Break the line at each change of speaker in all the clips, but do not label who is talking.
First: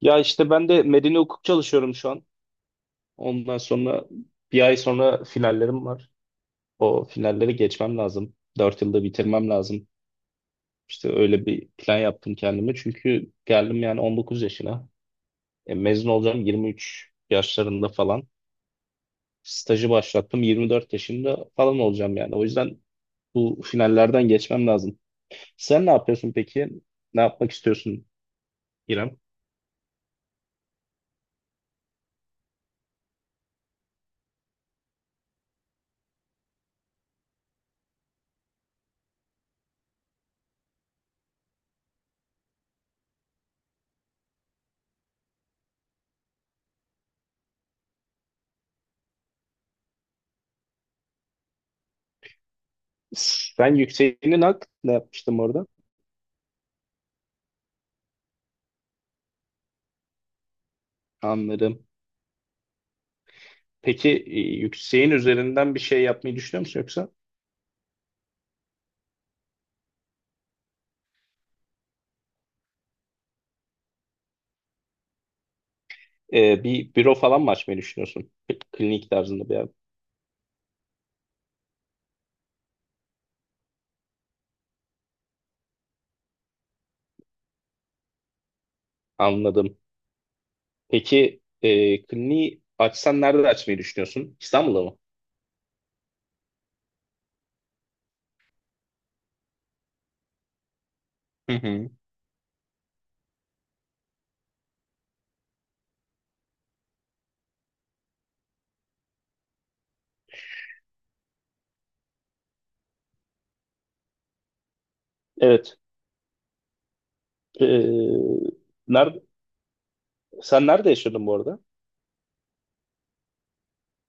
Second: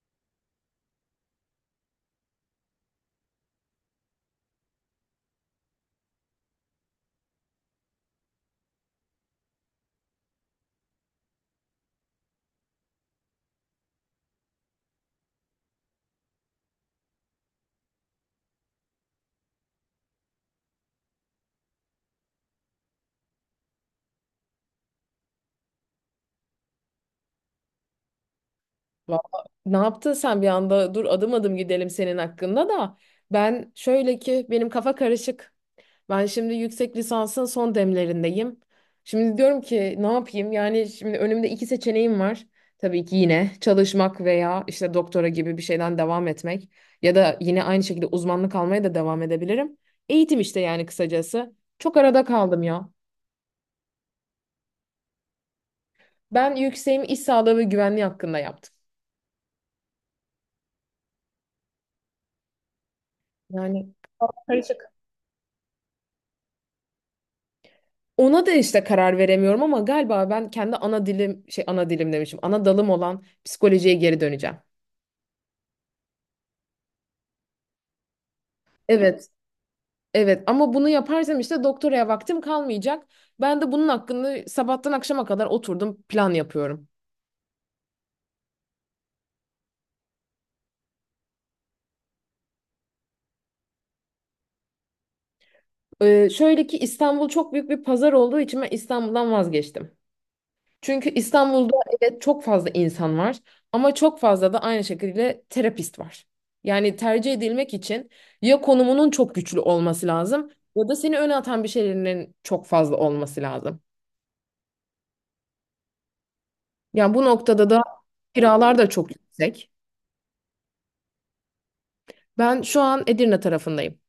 Ya işte ben de medeni hukuk çalışıyorum şu an. Ondan sonra bir ay sonra finallerim var. O finalleri geçmem lazım. 4 yılda bitirmem lazım. İşte öyle bir plan yaptım kendime. Çünkü geldim yani 19 yaşına. Mezun olacağım 23 yaşlarında falan. Stajı başlattım 24 yaşında falan olacağım yani. O yüzden bu finallerden geçmem lazım. Sen ne yapıyorsun peki? Ne yapmak istiyorsun İrem?
Valla ne yaptın sen bir anda? Dur adım adım gidelim senin hakkında da. Ben şöyle ki benim kafa karışık. Ben şimdi yüksek lisansın son demlerindeyim. Şimdi diyorum ki ne yapayım? Yani şimdi önümde iki seçeneğim var. Tabii ki yine çalışmak veya işte doktora gibi bir şeyden devam etmek. Ya da yine aynı şekilde uzmanlık almaya da devam edebilirim. Eğitim işte yani kısacası. Çok arada kaldım ya.
Sen yükseğinin hak ne yapmıştım orada?
Ben yükseğimi iş sağlığı ve güvenliği hakkında yaptım.
Anladım.
Yani
Peki yükseğin üzerinden bir şey yapmayı düşünüyor musun yoksa
ona da işte karar veremiyorum ama galiba ben kendi ana dilim ana dilim demişim. Ana dalım olan psikolojiye geri döneceğim.
bir büro falan mı açmayı düşünüyorsun? Klinik
Evet,
tarzında bir yer.
evet ama bunu yaparsam işte doktoraya vaktim kalmayacak. Ben de bunun hakkında sabahtan akşama kadar oturdum plan yapıyorum.
Anladım. Peki kliniği açsan nerede açmayı düşünüyorsun? İstanbul'da mı?
Şöyle ki İstanbul çok büyük bir pazar olduğu için ben İstanbul'dan vazgeçtim. Çünkü
Hı
İstanbul'da
hı.
evet çok fazla insan var ama çok fazla da aynı şekilde terapist var. Yani tercih edilmek için ya konumunun çok güçlü olması lazım ya da seni öne atan bir şeylerin çok fazla olması lazım.
Evet.
Yani bu noktada da
E,
kiralar da çok
nerede,
yüksek.
sen nerede yaşıyordun bu arada?
Ben şu an Edirne tarafındayım.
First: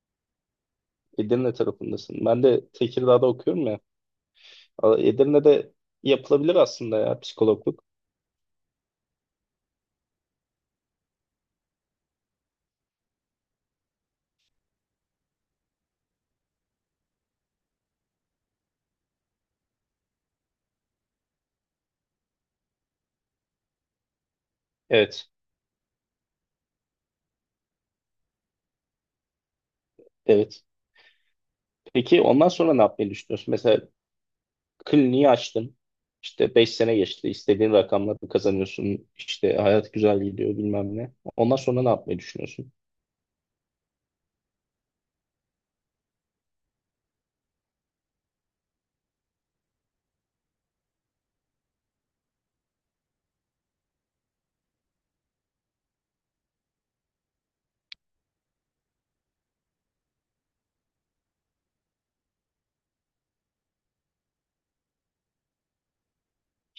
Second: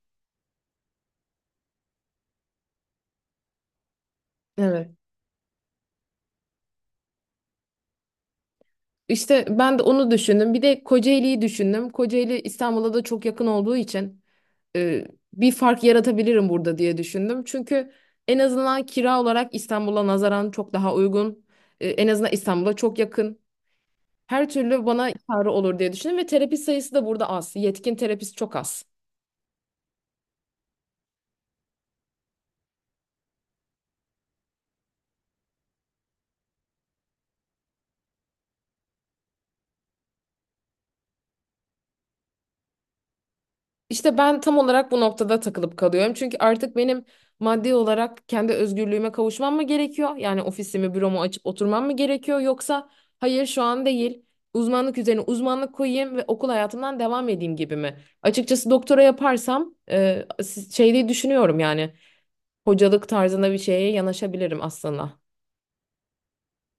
Edirne tarafındasın. Ben de Tekirdağ'da okuyorum ya.
Evet.
Edirne'de yapılabilir aslında ya psikologluk.
İşte ben de onu düşündüm. Bir de Kocaeli'yi düşündüm. Kocaeli İstanbul'a da çok yakın olduğu için e, bir fark yaratabilirim burada diye düşündüm. Çünkü en azından kira olarak İstanbul'a nazaran çok daha uygun. E, en azından İstanbul'a çok yakın. Her türlü bana
Evet.
yararı olur diye düşündüm ve terapi sayısı da burada az. Yetkin terapist çok az.
Evet. Peki ondan sonra ne yapmayı düşünüyorsun? Mesela kliniği açtın. İşte 5 sene geçti. İstediğin rakamları kazanıyorsun. İşte hayat güzel gidiyor bilmem ne. Ondan sonra ne yapmayı düşünüyorsun?
İşte ben tam olarak bu noktada takılıp kalıyorum. Çünkü artık benim maddi olarak kendi özgürlüğüme kavuşmam mı gerekiyor? Yani ofisimi, büromu açıp oturmam mı gerekiyor? Yoksa hayır şu an değil. Uzmanlık üzerine uzmanlık koyayım ve okul hayatımdan devam edeyim gibi mi? Açıkçası doktora yaparsam diye düşünüyorum yani hocalık tarzında bir şeye yanaşabilirim aslında.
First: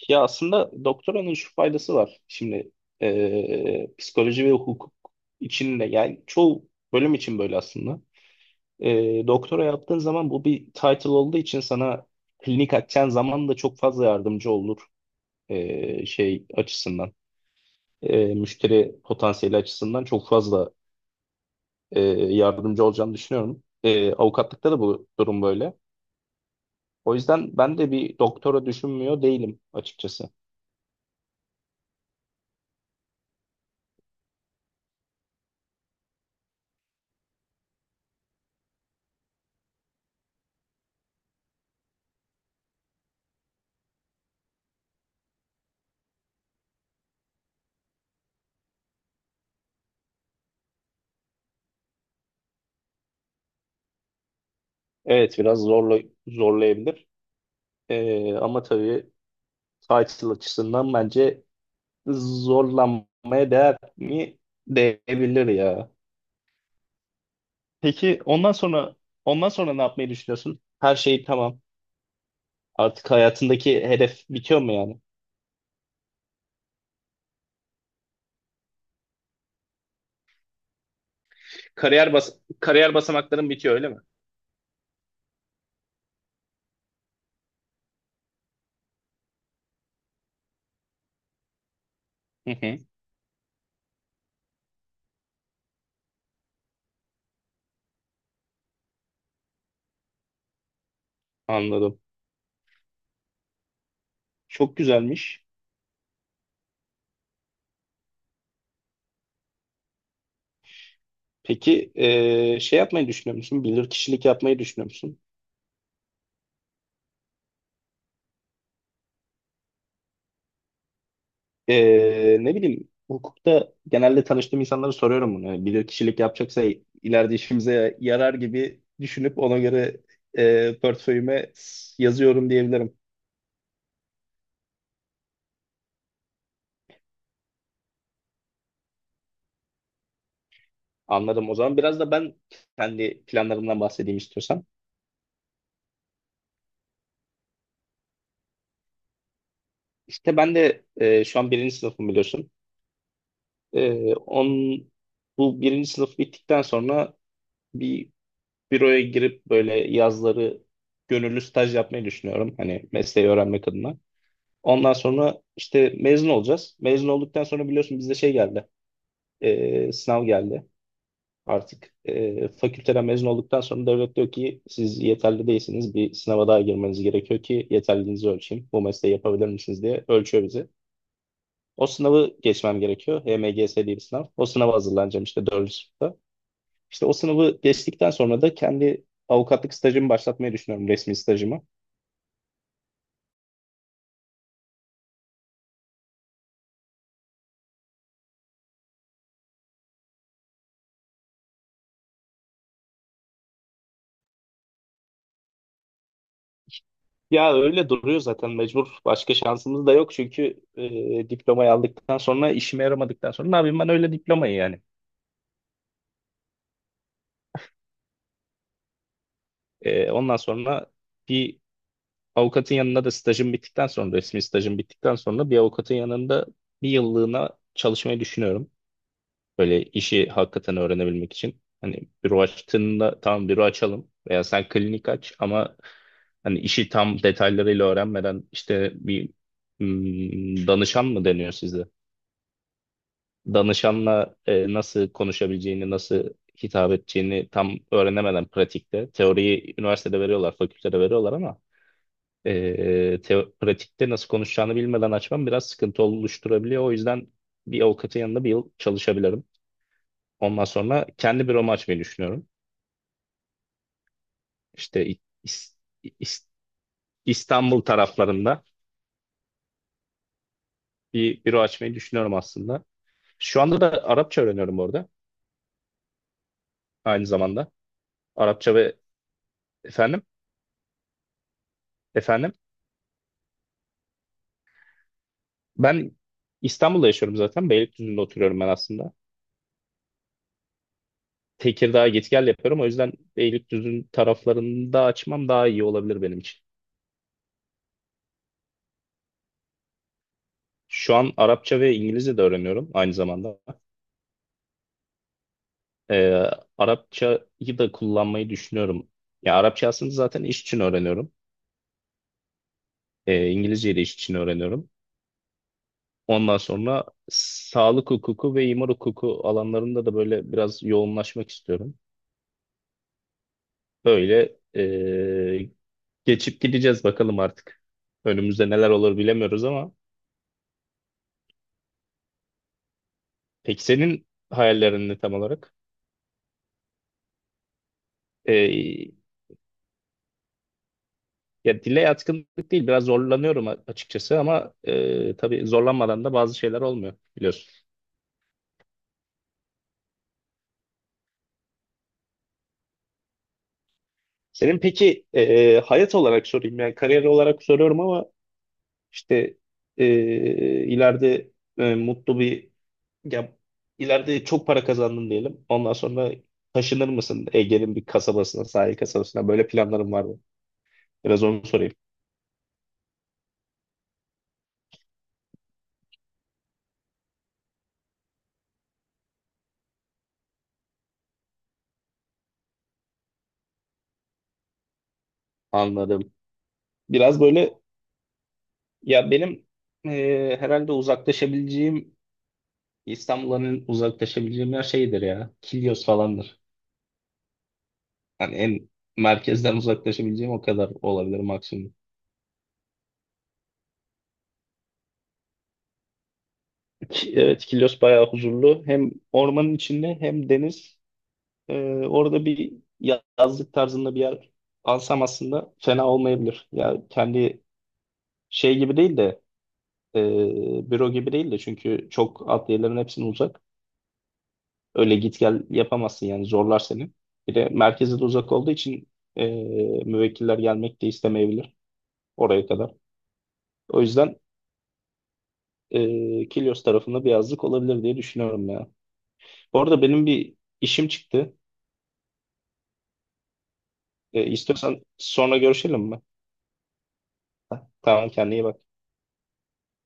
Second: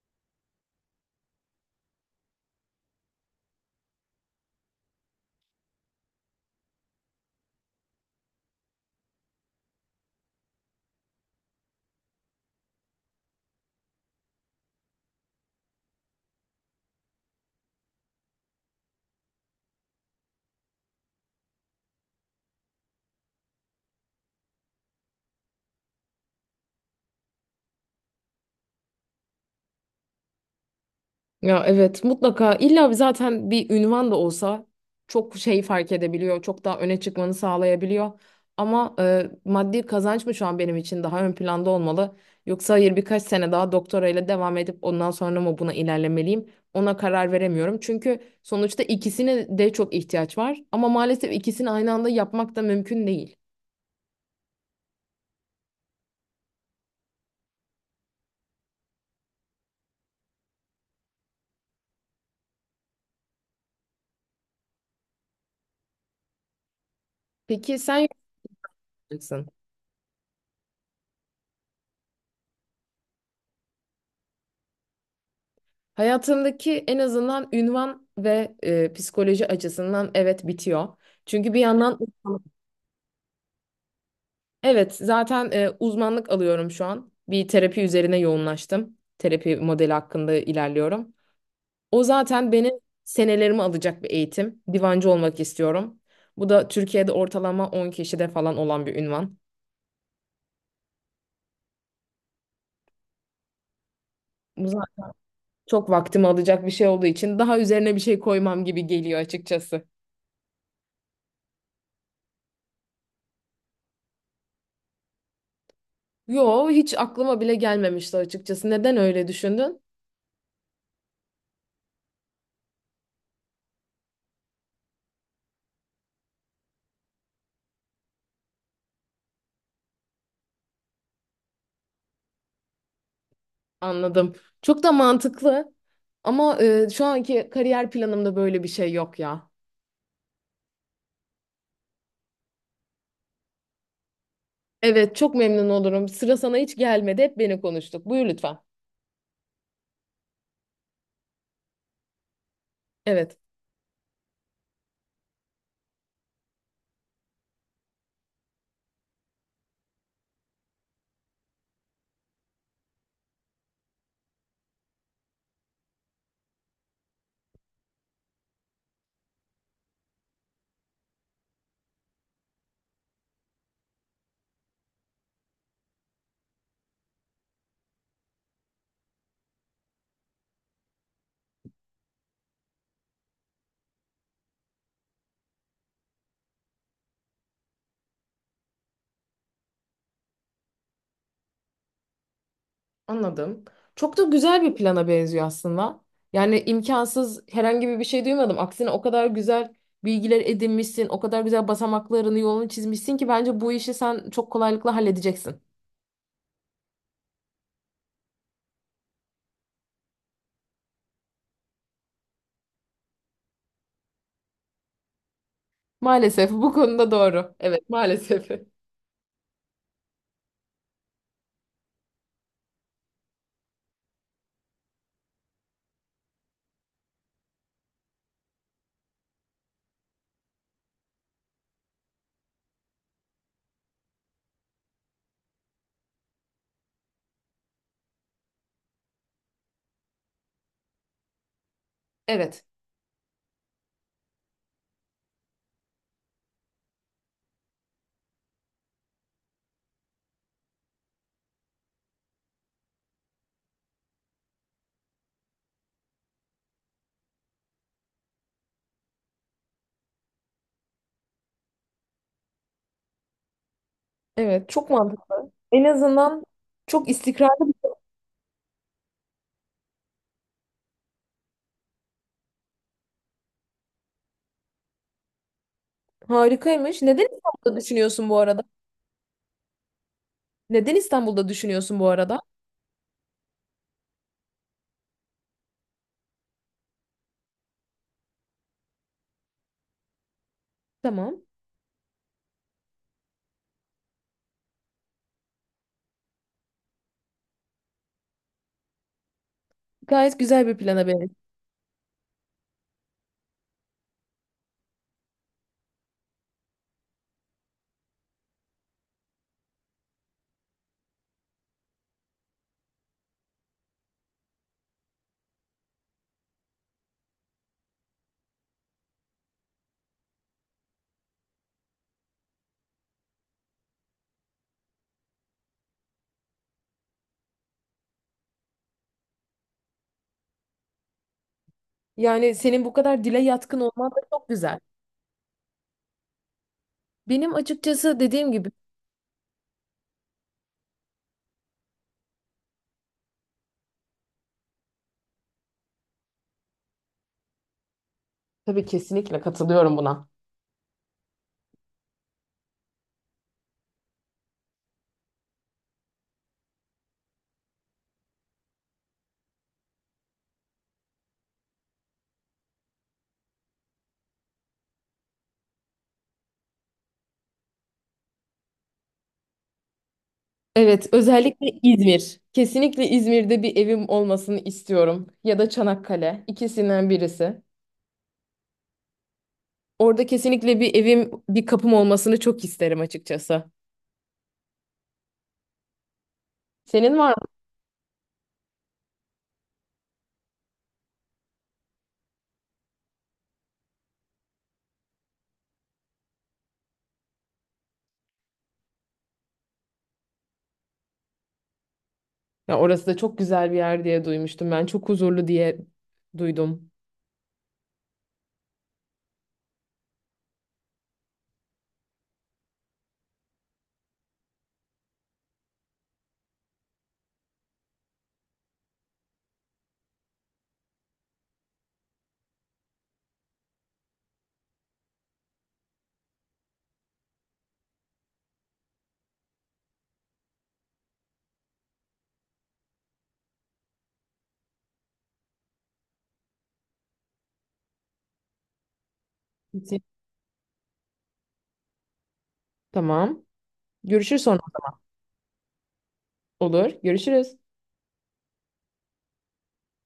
Ya aslında doktoranın şu faydası var. Şimdi psikoloji ve hukuk için de yani çoğu bölüm için böyle aslında. Doktora yaptığın zaman bu bir title olduğu için sana klinik açacağın zaman da çok fazla yardımcı olur. Şey açısından. Müşteri potansiyeli açısından çok fazla e, yardımcı olacağını düşünüyorum. Avukatlıkta da bu durum böyle. O yüzden ben de bir doktora düşünmüyor değilim açıkçası.
Ya evet mutlaka illa bir zaten bir ünvan da olsa çok şey fark edebiliyor. Çok daha öne çıkmanı sağlayabiliyor. Ama maddi kazanç mı şu an benim için daha ön planda olmalı? Yoksa hayır birkaç sene daha doktorayla devam edip ondan sonra mı buna ilerlemeliyim? Ona karar veremiyorum. Çünkü sonuçta ikisine de çok ihtiyaç var. Ama maalesef ikisini aynı anda yapmak da mümkün değil.
Evet, biraz zorlayabilir. Ama tabii title açısından bence zorlanmaya değer mi? Değebilir ya.
Peki sen
Peki ondan sonra
yapacaksın.
ondan sonra ne yapmayı düşünüyorsun? Her şey tamam. Artık hayatındaki hedef bitiyor mu yani?
Hayatındaki en azından ünvan ve psikoloji açısından evet bitiyor. Çünkü bir yandan
Kariyer basamakların bitiyor öyle mi?
evet, zaten uzmanlık alıyorum şu an. Bir terapi üzerine yoğunlaştım. Terapi modeli hakkında ilerliyorum. O zaten
Hı
benim
hı,
senelerimi alacak bir eğitim. Divancı olmak istiyorum. Bu da Türkiye'de ortalama 10 kişide falan olan bir ünvan.
anladım.
Bu
Çok
zaten
güzelmiş.
çok vaktimi alacak bir şey olduğu için daha üzerine bir şey koymam gibi geliyor açıkçası.
Peki şey yapmayı düşünüyor musun? Bilir kişilik yapmayı düşünüyor musun?
Yo hiç aklıma bile gelmemişti açıkçası. Neden öyle düşündün?
Ne bileyim, hukukta genelde tanıştığım insanlara soruyorum bunu. Bilir kişilik yapacaksa ileride işimize yarar gibi düşünüp ona göre portföyüme yazıyorum diyebilirim.
Anladım. Çok da mantıklı. Ama şu anki kariyer planımda böyle bir şey yok ya.
Anladım. O zaman biraz da ben kendi planlarımdan bahsedeyim istiyorsan.
Evet, çok memnun olurum. Sıra sana hiç gelmedi. Hep beni konuştuk. Buyur lütfen.
İşte ben de şu an birinci sınıfım biliyorsun.
Evet.
Eee on, Bu birinci sınıf bittikten sonra bir büroya girip böyle yazları gönüllü staj yapmayı düşünüyorum. Hani mesleği öğrenmek adına. Ondan sonra işte mezun olacağız. Mezun olduktan sonra biliyorsun bizde şey geldi. Sınav geldi artık. Fakülteden mezun olduktan sonra devlet diyor ki siz yeterli değilsiniz. Bir sınava daha girmeniz gerekiyor ki yeterliliğinizi ölçeyim. Bu mesleği yapabilir misiniz diye ölçüyor bizi. O sınavı geçmem gerekiyor. HMGS diye bir sınav. O sınava hazırlanacağım işte 4. İşte o sınavı geçtikten sonra da kendi avukatlık stajımı başlatmayı düşünüyorum, resmi stajımı.
Anladım. Çok da güzel bir plana benziyor aslında. Yani imkansız herhangi bir şey duymadım. Aksine o kadar güzel bilgiler edinmişsin, o kadar güzel basamaklarını, yolunu çizmişsin ki bence bu işi sen çok kolaylıkla halledeceksin.
Ya öyle duruyor zaten, mecbur. Başka şansımız da yok çünkü diplomayı aldıktan sonra işime yaramadıktan sonra ne yapayım ben öyle diplomayı yani.
Maalesef bu konuda doğru. Evet, maalesef.
Ondan sonra bir avukatın yanında da stajım bittikten sonra, resmi stajım bittikten sonra bir avukatın yanında bir yıllığına çalışmayı düşünüyorum. Böyle işi hakikaten öğrenebilmek için. Hani büro açtığında tamam büro açalım veya sen klinik aç ama hani işi tam detaylarıyla öğrenmeden işte bir danışan mı deniyor size?
Evet.
Danışanla nasıl konuşabileceğini, nasıl hitap edeceğini tam öğrenemeden pratikte. Teoriyi üniversitede veriyorlar, fakültede veriyorlar ama pratikte nasıl konuşacağını bilmeden açmam biraz sıkıntı oluşturabiliyor. O yüzden bir avukatın yanında bir yıl çalışabilirim. Ondan sonra kendi bir açmayı düşünüyorum.
Evet, çok
İşte
mantıklı. En azından
İs-
çok istikrarlı bir
İstanbul
şey.
taraflarında bir büro açmayı düşünüyorum aslında. Şu anda da Arapça öğreniyorum orada
Harikaymış. Neden
aynı zamanda.
İstanbul'da düşünüyorsun bu arada?
Arapça ve Efendim?
Neden İstanbul'da düşünüyorsun bu arada?
Efendim? Ben İstanbul'da yaşıyorum zaten. Beylikdüzü'nde oturuyorum ben aslında.
Tamam.
Tekirdağ'a git gel yapıyorum. O yüzden Beylikdüzü'nün taraflarında açmam daha iyi olabilir benim için.
Gayet güzel bir plana
Şu
benziyor.
an Arapça ve İngilizce de öğreniyorum aynı zamanda. Ee, Arapçayı da kullanmayı düşünüyorum. Ya Arapça aslında zaten iş için öğreniyorum. İngilizceyi de iş için öğreniyorum. Ondan sonra sağlık hukuku ve imar hukuku alanlarında da böyle biraz yoğunlaşmak istiyorum. Böyle geçip gideceğiz bakalım artık. Önümüzde neler olur bilemiyoruz ama.
Yani senin bu kadar dile yatkın
Peki
olman da
senin
çok güzel.
hayallerin ne tam olarak?
Benim açıkçası dediğim gibi
Ee, Ya dile yatkınlık değil, biraz zorlanıyorum açıkçası, ama tabii zorlanmadan da bazı şeyler olmuyor biliyorsun.
tabii kesinlikle katılıyorum buna.
Senin peki hayat olarak sorayım, yani kariyer olarak soruyorum ama işte e, ileride e, mutlu bir ya ileride çok para kazandın diyelim. Ondan sonra taşınır mısın Ege'nin bir kasabasına, sahil kasabasına? Böyle planların var mı?
Evet,
Biraz onu
özellikle
sorayım.
İzmir. Kesinlikle İzmir'de bir evim olmasını istiyorum. Ya da Çanakkale, ikisinden birisi. Orada kesinlikle bir evim, bir kapım olmasını çok isterim açıkçası.
Anladım.
Senin var
Biraz böyle ya benim herhalde uzaklaşabileceğim, İstanbul'un uzaklaşabileceğim yer şeydir ya. Kilyos falandır. Hani en merkezden uzaklaşabileceğim o kadar olabilir maksimum.
ya orası da çok güzel bir yer diye duymuştum ben. Çok huzurlu diye duydum.
Evet, Kilyos bayağı huzurlu. Hem ormanın içinde hem deniz. Ee, Orada bir yazlık tarzında bir yer alsam aslında fena olmayabilir. Ya kendi şey gibi değil de büro gibi değil de, çünkü çok adliyelerin hepsine uzak. Öyle git gel yapamazsın yani, zorlar seni. Bir de merkeze de uzak olduğu için e, müvekkiller gelmek de istemeyebilir oraya kadar. O yüzden Kilyos tarafında bir yazlık olabilir diye düşünüyorum ya. Bu
Kesin.
arada benim bir işim çıktı.
Tamam. Görüşür sonra.
İstiyorsan sonra görüşelim mi?
Olur. Görüşürüz.
Ha, tamam, kendine iyi bak.